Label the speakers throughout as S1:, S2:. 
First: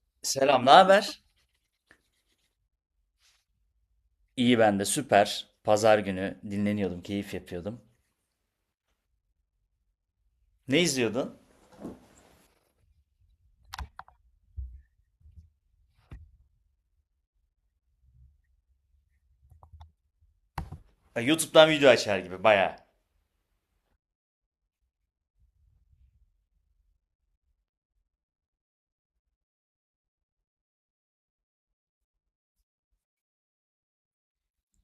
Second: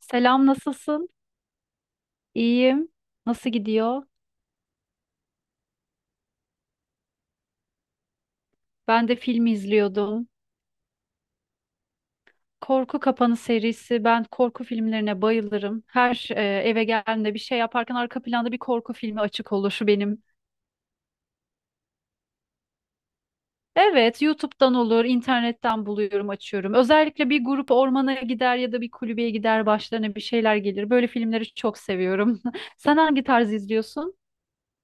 S1: Selam,
S2: Selam, ne
S1: nasılsın?
S2: haber?
S1: İyiyim. Nasıl gidiyor?
S2: İyi ben de süper. Pazar günü dinleniyordum, keyif yapıyordum.
S1: Ben de film izliyordum.
S2: Ne izliyordun?
S1: Korku Kapanı serisi. Ben korku filmlerine bayılırım. Her eve geldiğimde bir şey yaparken arka planda bir korku filmi açık olur. Şu benim.
S2: Ha, YouTube'dan video açar gibi bayağı.
S1: Evet, YouTube'dan olur, internetten buluyorum, açıyorum. Özellikle bir grup ormana gider ya da bir kulübeye gider, başlarına bir şeyler gelir. Böyle filmleri çok seviyorum. Sen hangi tarz izliyorsun?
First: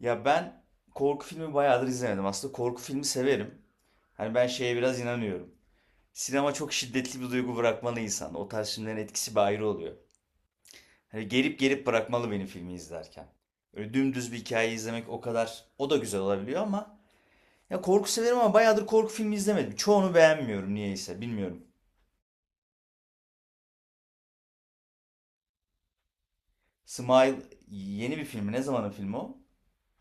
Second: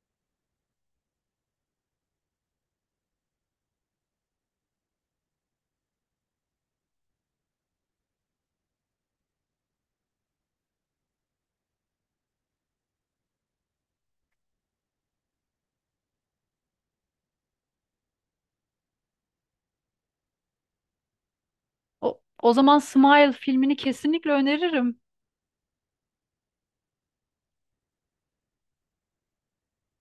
S2: Ya ben korku filmi bayağıdır izlemedim. Aslında korku filmi severim. Hani ben şeye biraz inanıyorum. Sinema çok şiddetli bir duygu bırakmalı insan. O tarz filmlerin etkisi bir ayrı oluyor. Hani gelip gelip bırakmalı benim filmi izlerken. Öyle dümdüz bir hikaye izlemek o kadar o da güzel olabiliyor ama ya korku severim ama bayağıdır korku filmi izlemedim. Çoğunu beğenmiyorum niyeyse bilmiyorum.
S1: O zaman Smile filmini kesinlikle öneririm.
S2: Smile yeni bir filmi. Ne zamanın filmi o?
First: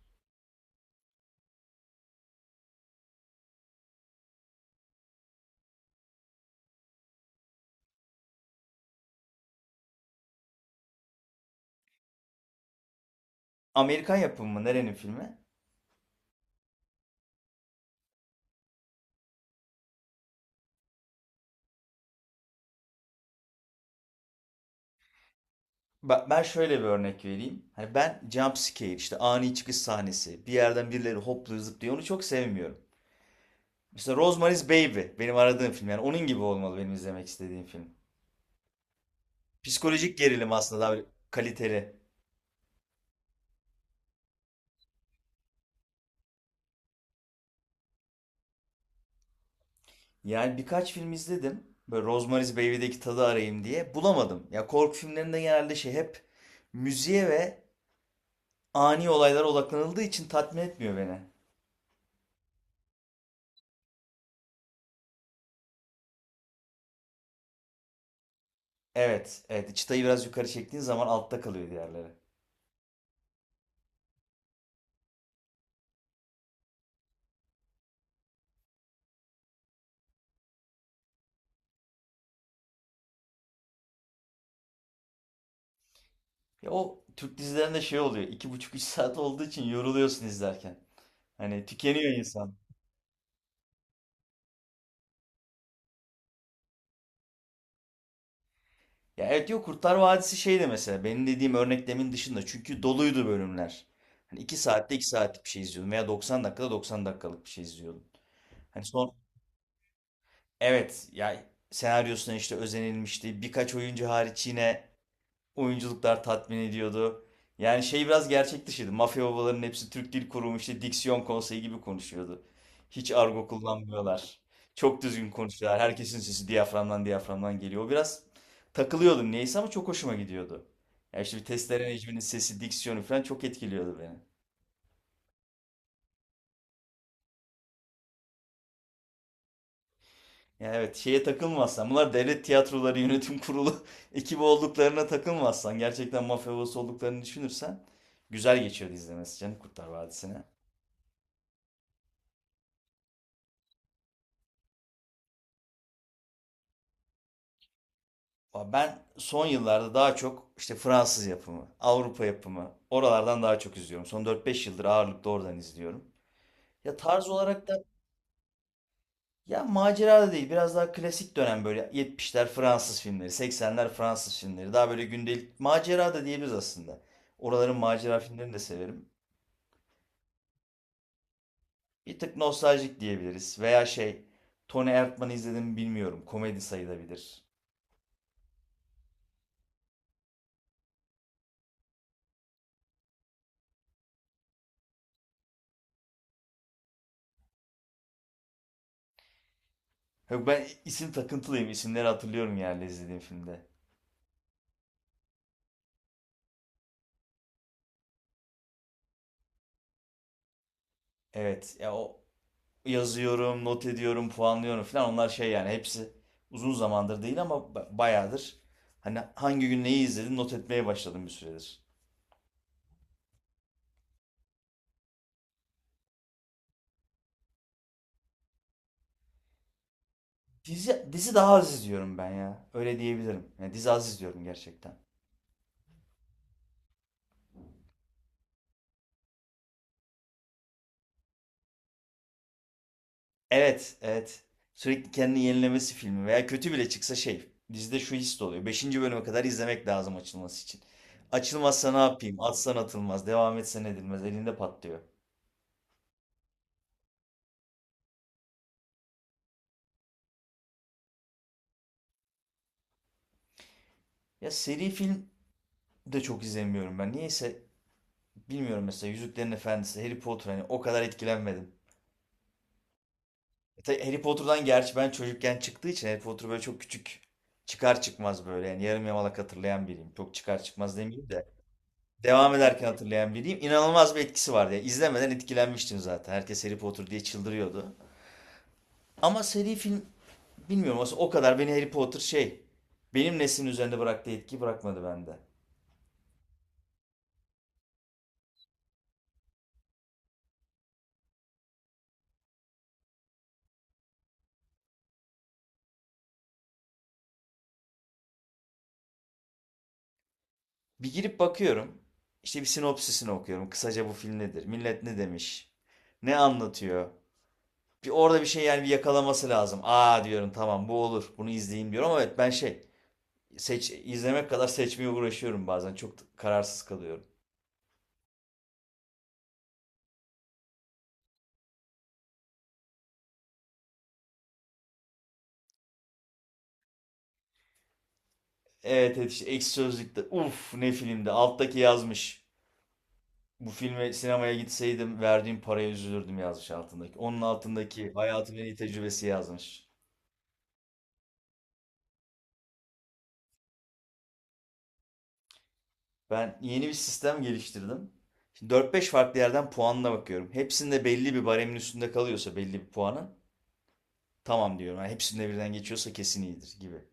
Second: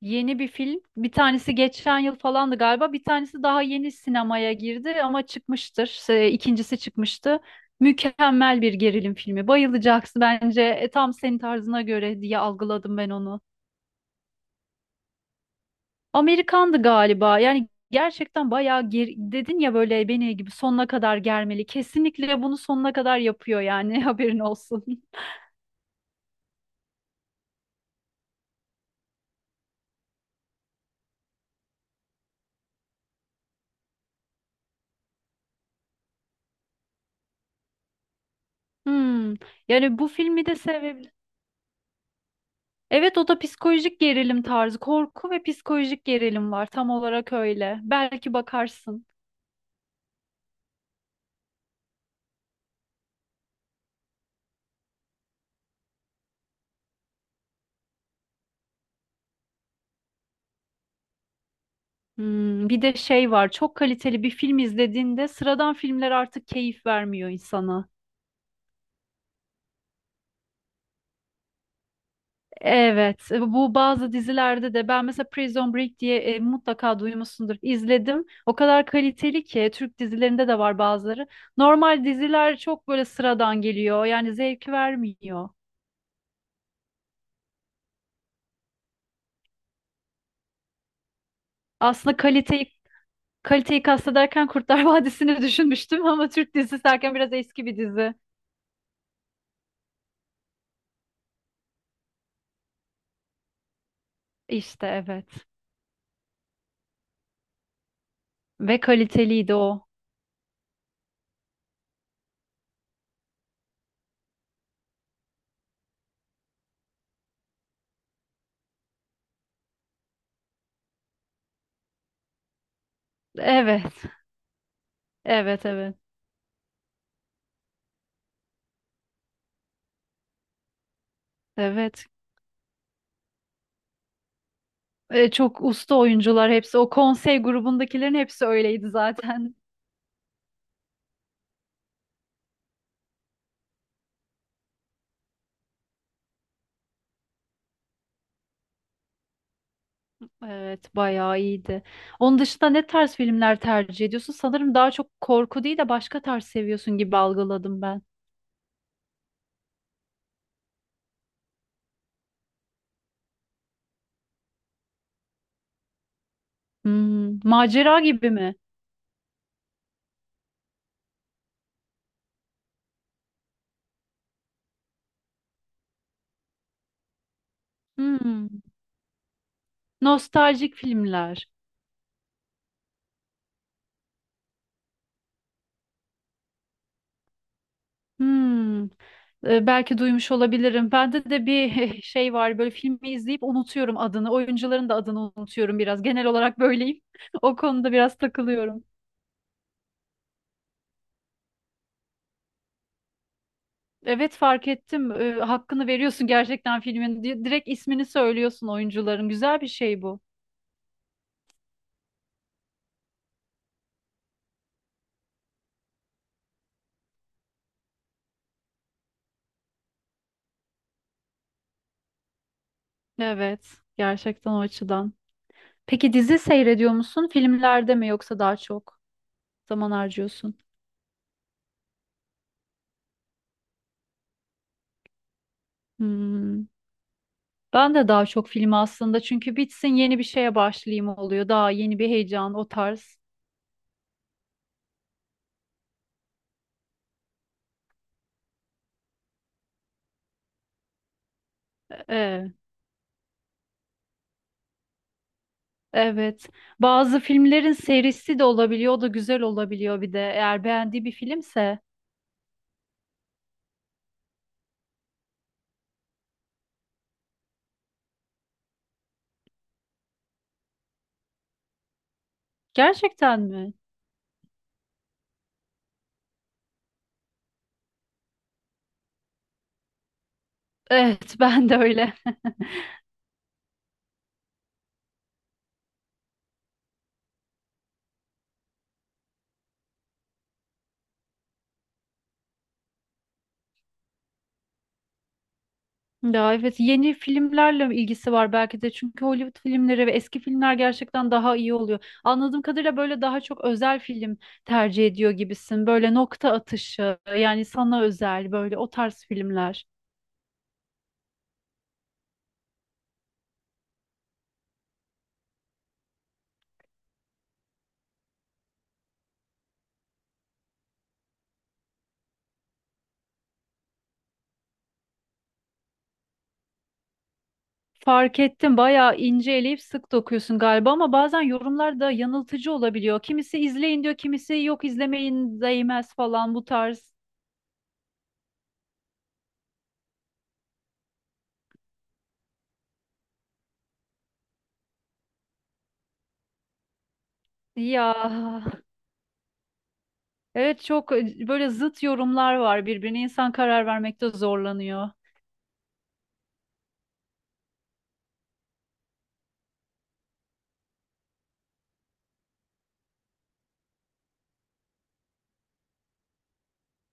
S1: Yeni bir film. Bir tanesi geçen yıl falandı galiba. Bir tanesi daha yeni sinemaya girdi ama çıkmıştır. İkincisi çıkmıştı. Mükemmel bir gerilim filmi. Bayılacaksın bence. Tam senin tarzına göre diye algıladım ben onu.
S2: Amerikan yapımı mı? Nerenin filmi?
S1: Amerikandı galiba. Yani gerçekten bayağı dedin ya böyle beni gibi sonuna kadar germeli. Kesinlikle bunu sonuna kadar yapıyor yani, haberin olsun.
S2: Bak ben şöyle bir örnek vereyim. Hani ben jump scare işte ani çıkış sahnesi. Bir yerden birileri hopluyor zıplıyor. Onu çok sevmiyorum. Mesela Rosemary's Baby benim aradığım film. Yani onun gibi olmalı benim izlemek istediğim film.
S1: Hmm. Yani bu
S2: Psikolojik
S1: filmi
S2: gerilim
S1: de
S2: aslında daha böyle
S1: sevebilirim.
S2: kaliteli.
S1: Evet, o da psikolojik gerilim tarzı. Korku ve psikolojik gerilim var. Tam olarak öyle. Belki bakarsın.
S2: Yani birkaç film izledim. Böyle Rosemary's Baby'deki tadı arayayım diye. Bulamadım. Ya korku filmlerinde genelde şey hep müziğe ve ani olaylara odaklanıldığı için tatmin etmiyor beni.
S1: Hmm, bir de şey var. Çok kaliteli bir film izlediğinde sıradan filmler artık keyif vermiyor insana.
S2: Evet, evet. Çıtayı biraz yukarı çektiğin zaman altta kalıyor diğerleri.
S1: Evet, bu bazı dizilerde de ben mesela Prison Break diye mutlaka duymuşsundur. İzledim. O kadar kaliteli ki, Türk dizilerinde de var bazıları. Normal diziler çok böyle sıradan geliyor. Yani zevk vermiyor.
S2: Ya o Türk dizilerinde şey oluyor. İki buçuk üç saat olduğu için yoruluyorsun izlerken. Hani tükeniyor
S1: Aslında
S2: insan.
S1: kaliteyi kastederken Kurtlar Vadisi'ni düşünmüştüm ama Türk dizisi derken biraz eski bir dizi.
S2: Ya evet yok Kurtlar Vadisi şey de mesela benim dediğim örneklemin dışında çünkü doluydu bölümler. Hani iki
S1: İşte
S2: saatte 2
S1: evet.
S2: saatlik bir şey izliyordum veya 90 dakikada 90 dakikalık bir şey izliyordum.
S1: Ve
S2: Hani son
S1: kaliteliydi o.
S2: evet ya senaryosuna işte özenilmişti. Birkaç oyuncu hariç yine oyunculuklar tatmin ediyordu. Yani şey biraz gerçek dışıydı. Mafya babalarının hepsi Türk Dil Kurumu işte diksiyon konseyi gibi konuşuyordu. Hiç argo
S1: Evet.
S2: kullanmıyorlar. Çok düzgün
S1: Evet,
S2: konuşuyorlar.
S1: evet.
S2: Herkesin sesi diyaframdan geliyor. O biraz takılıyordum neyse ama çok hoşuma gidiyordu. Ya işte bir testere
S1: Evet.
S2: Necmi'nin sesi, diksiyonu falan çok etkiliyordu beni.
S1: Çok usta oyuncular hepsi. O konsey grubundakilerin hepsi öyleydi zaten.
S2: Ya evet şeye takılmazsan bunlar devlet tiyatroları yönetim kurulu ekibi olduklarına takılmazsan gerçekten mafya babası olduklarını düşünürsen güzel geçiyordu izlemesi canım Kurtlar Vadisi'ne.
S1: Evet, bayağı iyiydi. Onun dışında ne tarz filmler tercih ediyorsun? Sanırım daha çok korku değil de başka tarz seviyorsun gibi algıladım ben.
S2: Ben son yıllarda daha çok işte Fransız yapımı, Avrupa yapımı oralardan daha çok izliyorum. Son dört beş yıldır ağırlıklı oradan izliyorum. Ya tarz
S1: Hmm,
S2: olarak da
S1: macera gibi mi?
S2: ya macera da değil biraz daha klasik dönem böyle 70'ler Fransız filmleri, 80'ler Fransız filmleri daha böyle gündelik macera da diyebiliriz aslında. Oraların macera
S1: Hmm,
S2: filmlerini de severim.
S1: nostaljik filmler.
S2: Bir tık nostaljik diyebiliriz veya şey Tony Erdmann'ı izledim mi bilmiyorum komedi sayılabilir.
S1: Hmm, belki duymuş olabilirim. Bende de bir şey var, böyle filmi izleyip unutuyorum adını. Oyuncuların da adını unutuyorum biraz. Genel olarak böyleyim. O konuda biraz takılıyorum.
S2: Yok ben isim takıntılıyım isimleri hatırlıyorum yani izlediğim filmde.
S1: Evet, fark ettim. Hakkını veriyorsun gerçekten filmin. Direkt ismini söylüyorsun oyuncuların. Güzel bir şey bu.
S2: Evet ya o yazıyorum, not ediyorum, puanlıyorum falan. Onlar şey yani hepsi uzun zamandır değil ama bayağıdır. Hani hangi gün neyi izledim not etmeye başladım bir süredir.
S1: Evet, gerçekten o açıdan. Peki dizi seyrediyor musun? Filmlerde mi yoksa daha çok zaman harcıyorsun?
S2: Dizi daha az izliyorum ben ya. Öyle diyebilirim. Yani dizi az izliyorum gerçekten.
S1: Hmm. Ben de daha çok film aslında çünkü bitsin yeni bir şeye başlayayım oluyor. Daha yeni bir heyecan, o tarz.
S2: Evet, evet. Sürekli kendini yenilemesi filmi veya kötü bile çıksa şey. Dizide şu his de oluyor. Beşinci bölüme kadar izlemek lazım açılması için. Açılmazsa ne yapayım?
S1: Ee,
S2: Atsan atılmaz. Devam etsen edilmez. Elinde patlıyor.
S1: evet. Bazı filmlerin serisi de olabiliyor. O da güzel olabiliyor bir de. Eğer beğendiği bir filmse.
S2: Ya seri film de çok izlemiyorum ben. Niyeyse bilmiyorum mesela Yüzüklerin Efendisi, Harry Potter hani o kadar etkilenmedim.
S1: Gerçekten mi?
S2: E tabii Harry Potter'dan gerçi ben çocukken çıktığı için Harry Potter böyle çok küçük çıkar çıkmaz böyle yani yarım yamalak hatırlayan biriyim. Çok çıkar çıkmaz demeyeyim
S1: Evet,
S2: de
S1: ben de öyle.
S2: devam ederken hatırlayan biriyim. İnanılmaz bir etkisi vardı ya. İzlemeden etkilenmiştim zaten. Herkes Harry Potter diye çıldırıyordu. Ama seri film bilmiyorum aslında o kadar beni Harry Potter şey benim neslin üzerinde bıraktığı etki bırakmadı bende.
S1: Ya evet, yeni filmlerle ilgisi var belki de çünkü Hollywood filmleri ve eski filmler gerçekten daha iyi oluyor. Anladığım kadarıyla böyle daha çok özel film tercih ediyor gibisin. Böyle nokta atışı yani, sana özel böyle o tarz filmler.
S2: Bir girip bakıyorum. İşte bir sinopsisini okuyorum. Kısaca bu film nedir? Millet ne demiş? Ne anlatıyor? Bir orada bir şey yani bir yakalaması lazım. Aa diyorum tamam bu olur. Bunu izleyeyim diyorum ama evet ben şey seç izlemek kadar seçmeye uğraşıyorum bazen. Çok kararsız kalıyorum.
S1: Fark ettim, bayağı ince eleyip sık dokuyorsun galiba ama bazen yorumlar da yanıltıcı olabiliyor. Kimisi izleyin diyor, kimisi yok izlemeyin değmez falan, bu tarz.
S2: Evet evet işte Ekşi Sözlük'te uf ne filmde alttaki yazmış. Bu filme sinemaya gitseydim verdiğim paraya üzülürdüm yazmış altındaki. Onun altındaki
S1: Ya
S2: hayatımın en iyi tecrübesi yazmış.
S1: evet, çok böyle zıt yorumlar var birbirine, insan karar vermekte zorlanıyor.
S2: Ben yeni bir sistem geliştirdim. Şimdi dört beş farklı yerden puanına bakıyorum. Hepsinde belli bir baremin üstünde kalıyorsa belli bir puanın tamam diyorum. Yani hepsinde birden geçiyorsa kesin iyidir gibi.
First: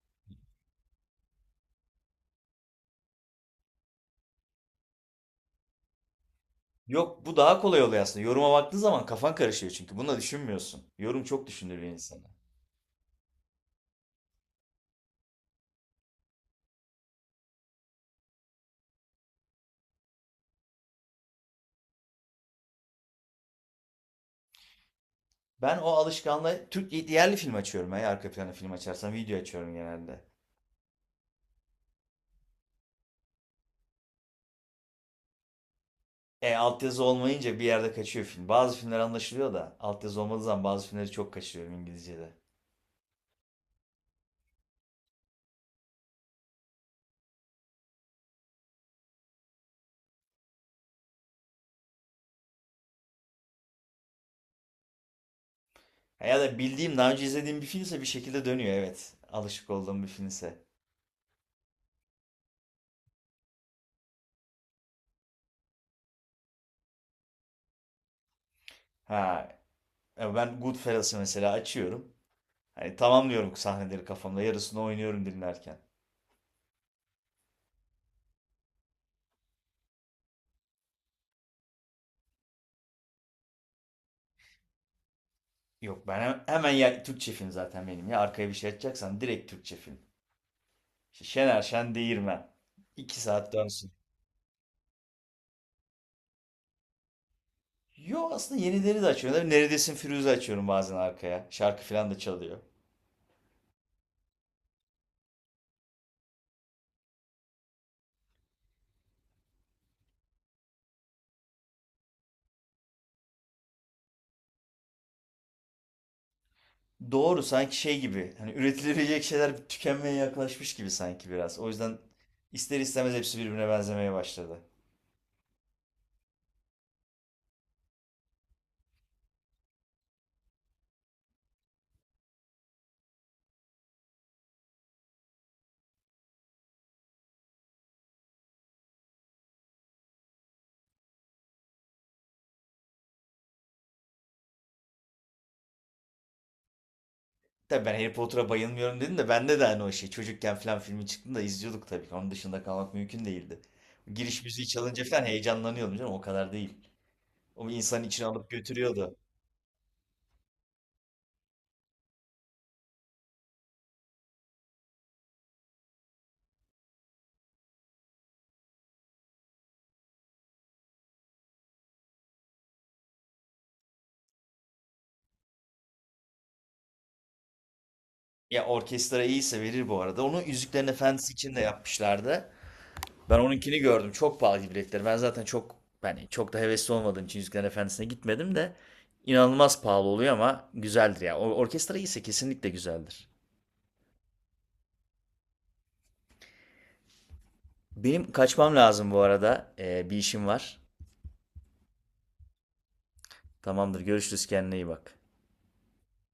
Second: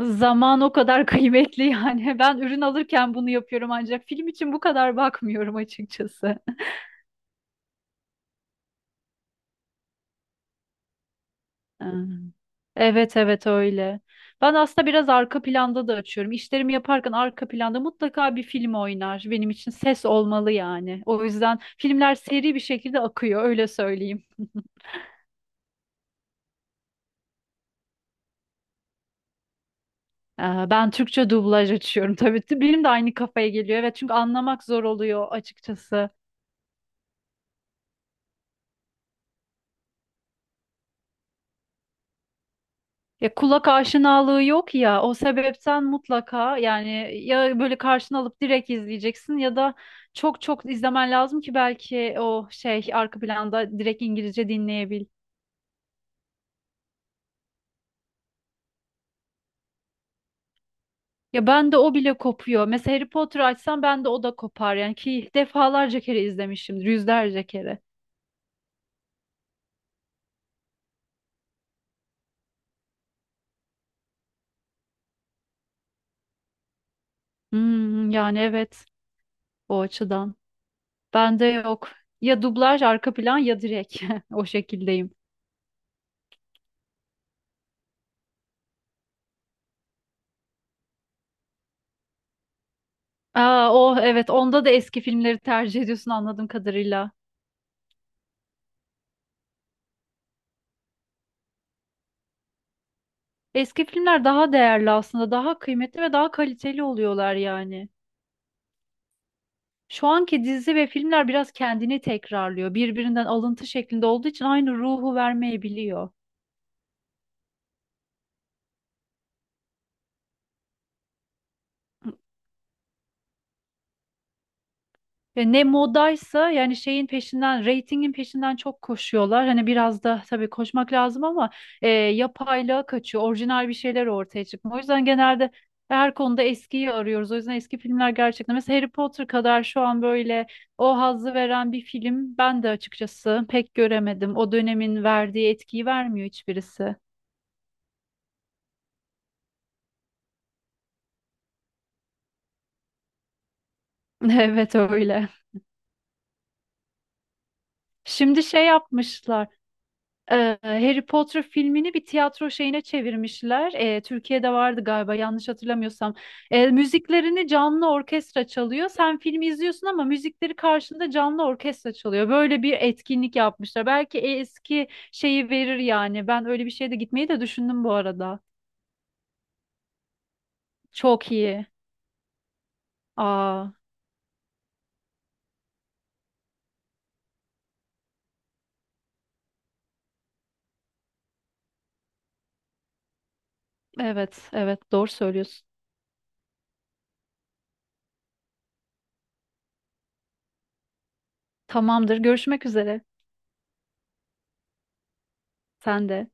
S1: Zaman o kadar kıymetli yani. Ben ürün alırken bunu yapıyorum ancak film için bu kadar bakmıyorum açıkçası.
S2: Yok bu daha kolay oluyor aslında. Yoruma baktığın zaman kafan karışıyor çünkü. Bunu da düşünmüyorsun. Yorum çok
S1: Ee,
S2: düşündürüyor insanı.
S1: Evet, evet öyle. Ben aslında biraz arka planda da açıyorum. İşlerimi yaparken arka planda mutlaka bir film oynar. Benim için ses olmalı yani. O yüzden filmler seri bir şekilde akıyor, öyle söyleyeyim.
S2: Ben o alışkanlığı Türk yerli film açıyorum. Ben arka plana film açarsam video açıyorum genelde.
S1: Ee, Ben Türkçe dublaj açıyorum tabii. Benim de aynı kafaya geliyor. Evet çünkü anlamak zor oluyor açıkçası.
S2: E altyazı olmayınca bir yerde kaçıyor film. Bazı filmler anlaşılıyor da altyazı olmadığı zaman bazı filmleri çok kaçırıyorum İngilizce'de.
S1: Ya kulak aşinalığı yok ya, o sebepten mutlaka yani ya böyle karşına alıp direkt izleyeceksin ya da çok çok izlemen lazım ki belki o şey arka planda direkt İngilizce dinleyebil.
S2: Ya da bildiğim daha önce izlediğim bir filmse bir şekilde dönüyor evet. Alışık olduğum bir filmse.
S1: Ya ben de o bile kopuyor. Mesela Harry Potter açsam, ben de o da kopar yani, ki defalarca kere izlemişimdir, yüzlerce kere.
S2: Ha ya ben Goodfellas'ı mesela açıyorum. Hani tamamlıyorum sahneleri kafamda. Yarısını oynuyorum dinlerken.
S1: Hmm, yani evet, o açıdan. Bende yok. Ya dublaj arka plan ya direkt, o şekildeyim.
S2: Yok ben hemen ya Türkçe film zaten benim ya. Arkaya bir şey açacaksan direkt Türkçe film. İşte Şener Şen Değirmen. İki saat
S1: Aa,
S2: dönsün.
S1: o evet, onda da eski filmleri tercih ediyorsun anladığım kadarıyla.
S2: Yo aslında yenileri de açıyorum. Neredesin Firuze açıyorum bazen arkaya. Şarkı falan da çalıyor.
S1: Eski filmler daha değerli aslında, daha kıymetli ve daha kaliteli oluyorlar yani. Şu anki dizi ve filmler biraz kendini tekrarlıyor. Birbirinden alıntı şeklinde olduğu için aynı ruhu vermeyebiliyor.
S2: Doğru sanki şey gibi hani üretilebilecek şeyler tükenmeye yaklaşmış gibi sanki biraz. O yüzden ister istemez hepsi birbirine benzemeye başladı.
S1: Ve ne modaysa yani şeyin peşinden, reytingin peşinden çok koşuyorlar. Hani biraz da tabii koşmak lazım ama yapaylığa kaçıyor. Orijinal bir şeyler ortaya çıkmıyor. O yüzden genelde her konuda eskiyi arıyoruz. O yüzden eski filmler gerçekten. Mesela Harry Potter kadar şu an böyle o hazzı veren bir film ben de açıkçası pek göremedim. O dönemin verdiği etkiyi vermiyor hiçbirisi.
S2: Tabii ben Harry Potter'a bayılmıyorum dedim de bende de hani o şey çocukken falan filmi çıktığında izliyorduk tabii ki. Onun dışında kalmak mümkün değildi. Giriş müziği
S1: Evet
S2: çalınca falan
S1: öyle.
S2: heyecanlanıyordum canım o kadar değil. O bir insanın içine
S1: Şimdi
S2: alıp
S1: şey
S2: götürüyordu.
S1: yapmışlar. Harry Potter filmini bir tiyatro şeyine çevirmişler. Türkiye'de vardı galiba, yanlış hatırlamıyorsam. Müziklerini canlı orkestra çalıyor. Sen filmi izliyorsun ama müzikleri karşında canlı orkestra çalıyor. Böyle bir etkinlik yapmışlar. Belki eski şeyi verir yani. Ben öyle bir şeye de gitmeyi de düşündüm bu arada.
S2: Ya orkestra iyiyse verir bu arada. Onu Yüzüklerin Efendisi
S1: Çok
S2: için de
S1: iyi.
S2: yapmışlardı. Ben
S1: Aa,
S2: onunkini gördüm. Çok pahalı biletleri. Ben zaten çok yani çok da hevesli olmadığım için Yüzüklerin Efendisi'ne gitmedim de inanılmaz pahalı oluyor ama güzeldir ya. O orkestra iyiyse kesinlikle güzeldir.
S1: evet, evet, doğru söylüyorsun.
S2: Benim kaçmam lazım bu arada. Bir işim var.
S1: Tamamdır. Görüşmek üzere.
S2: Tamamdır. Görüşürüz. Kendine iyi bak.
S1: Sen de.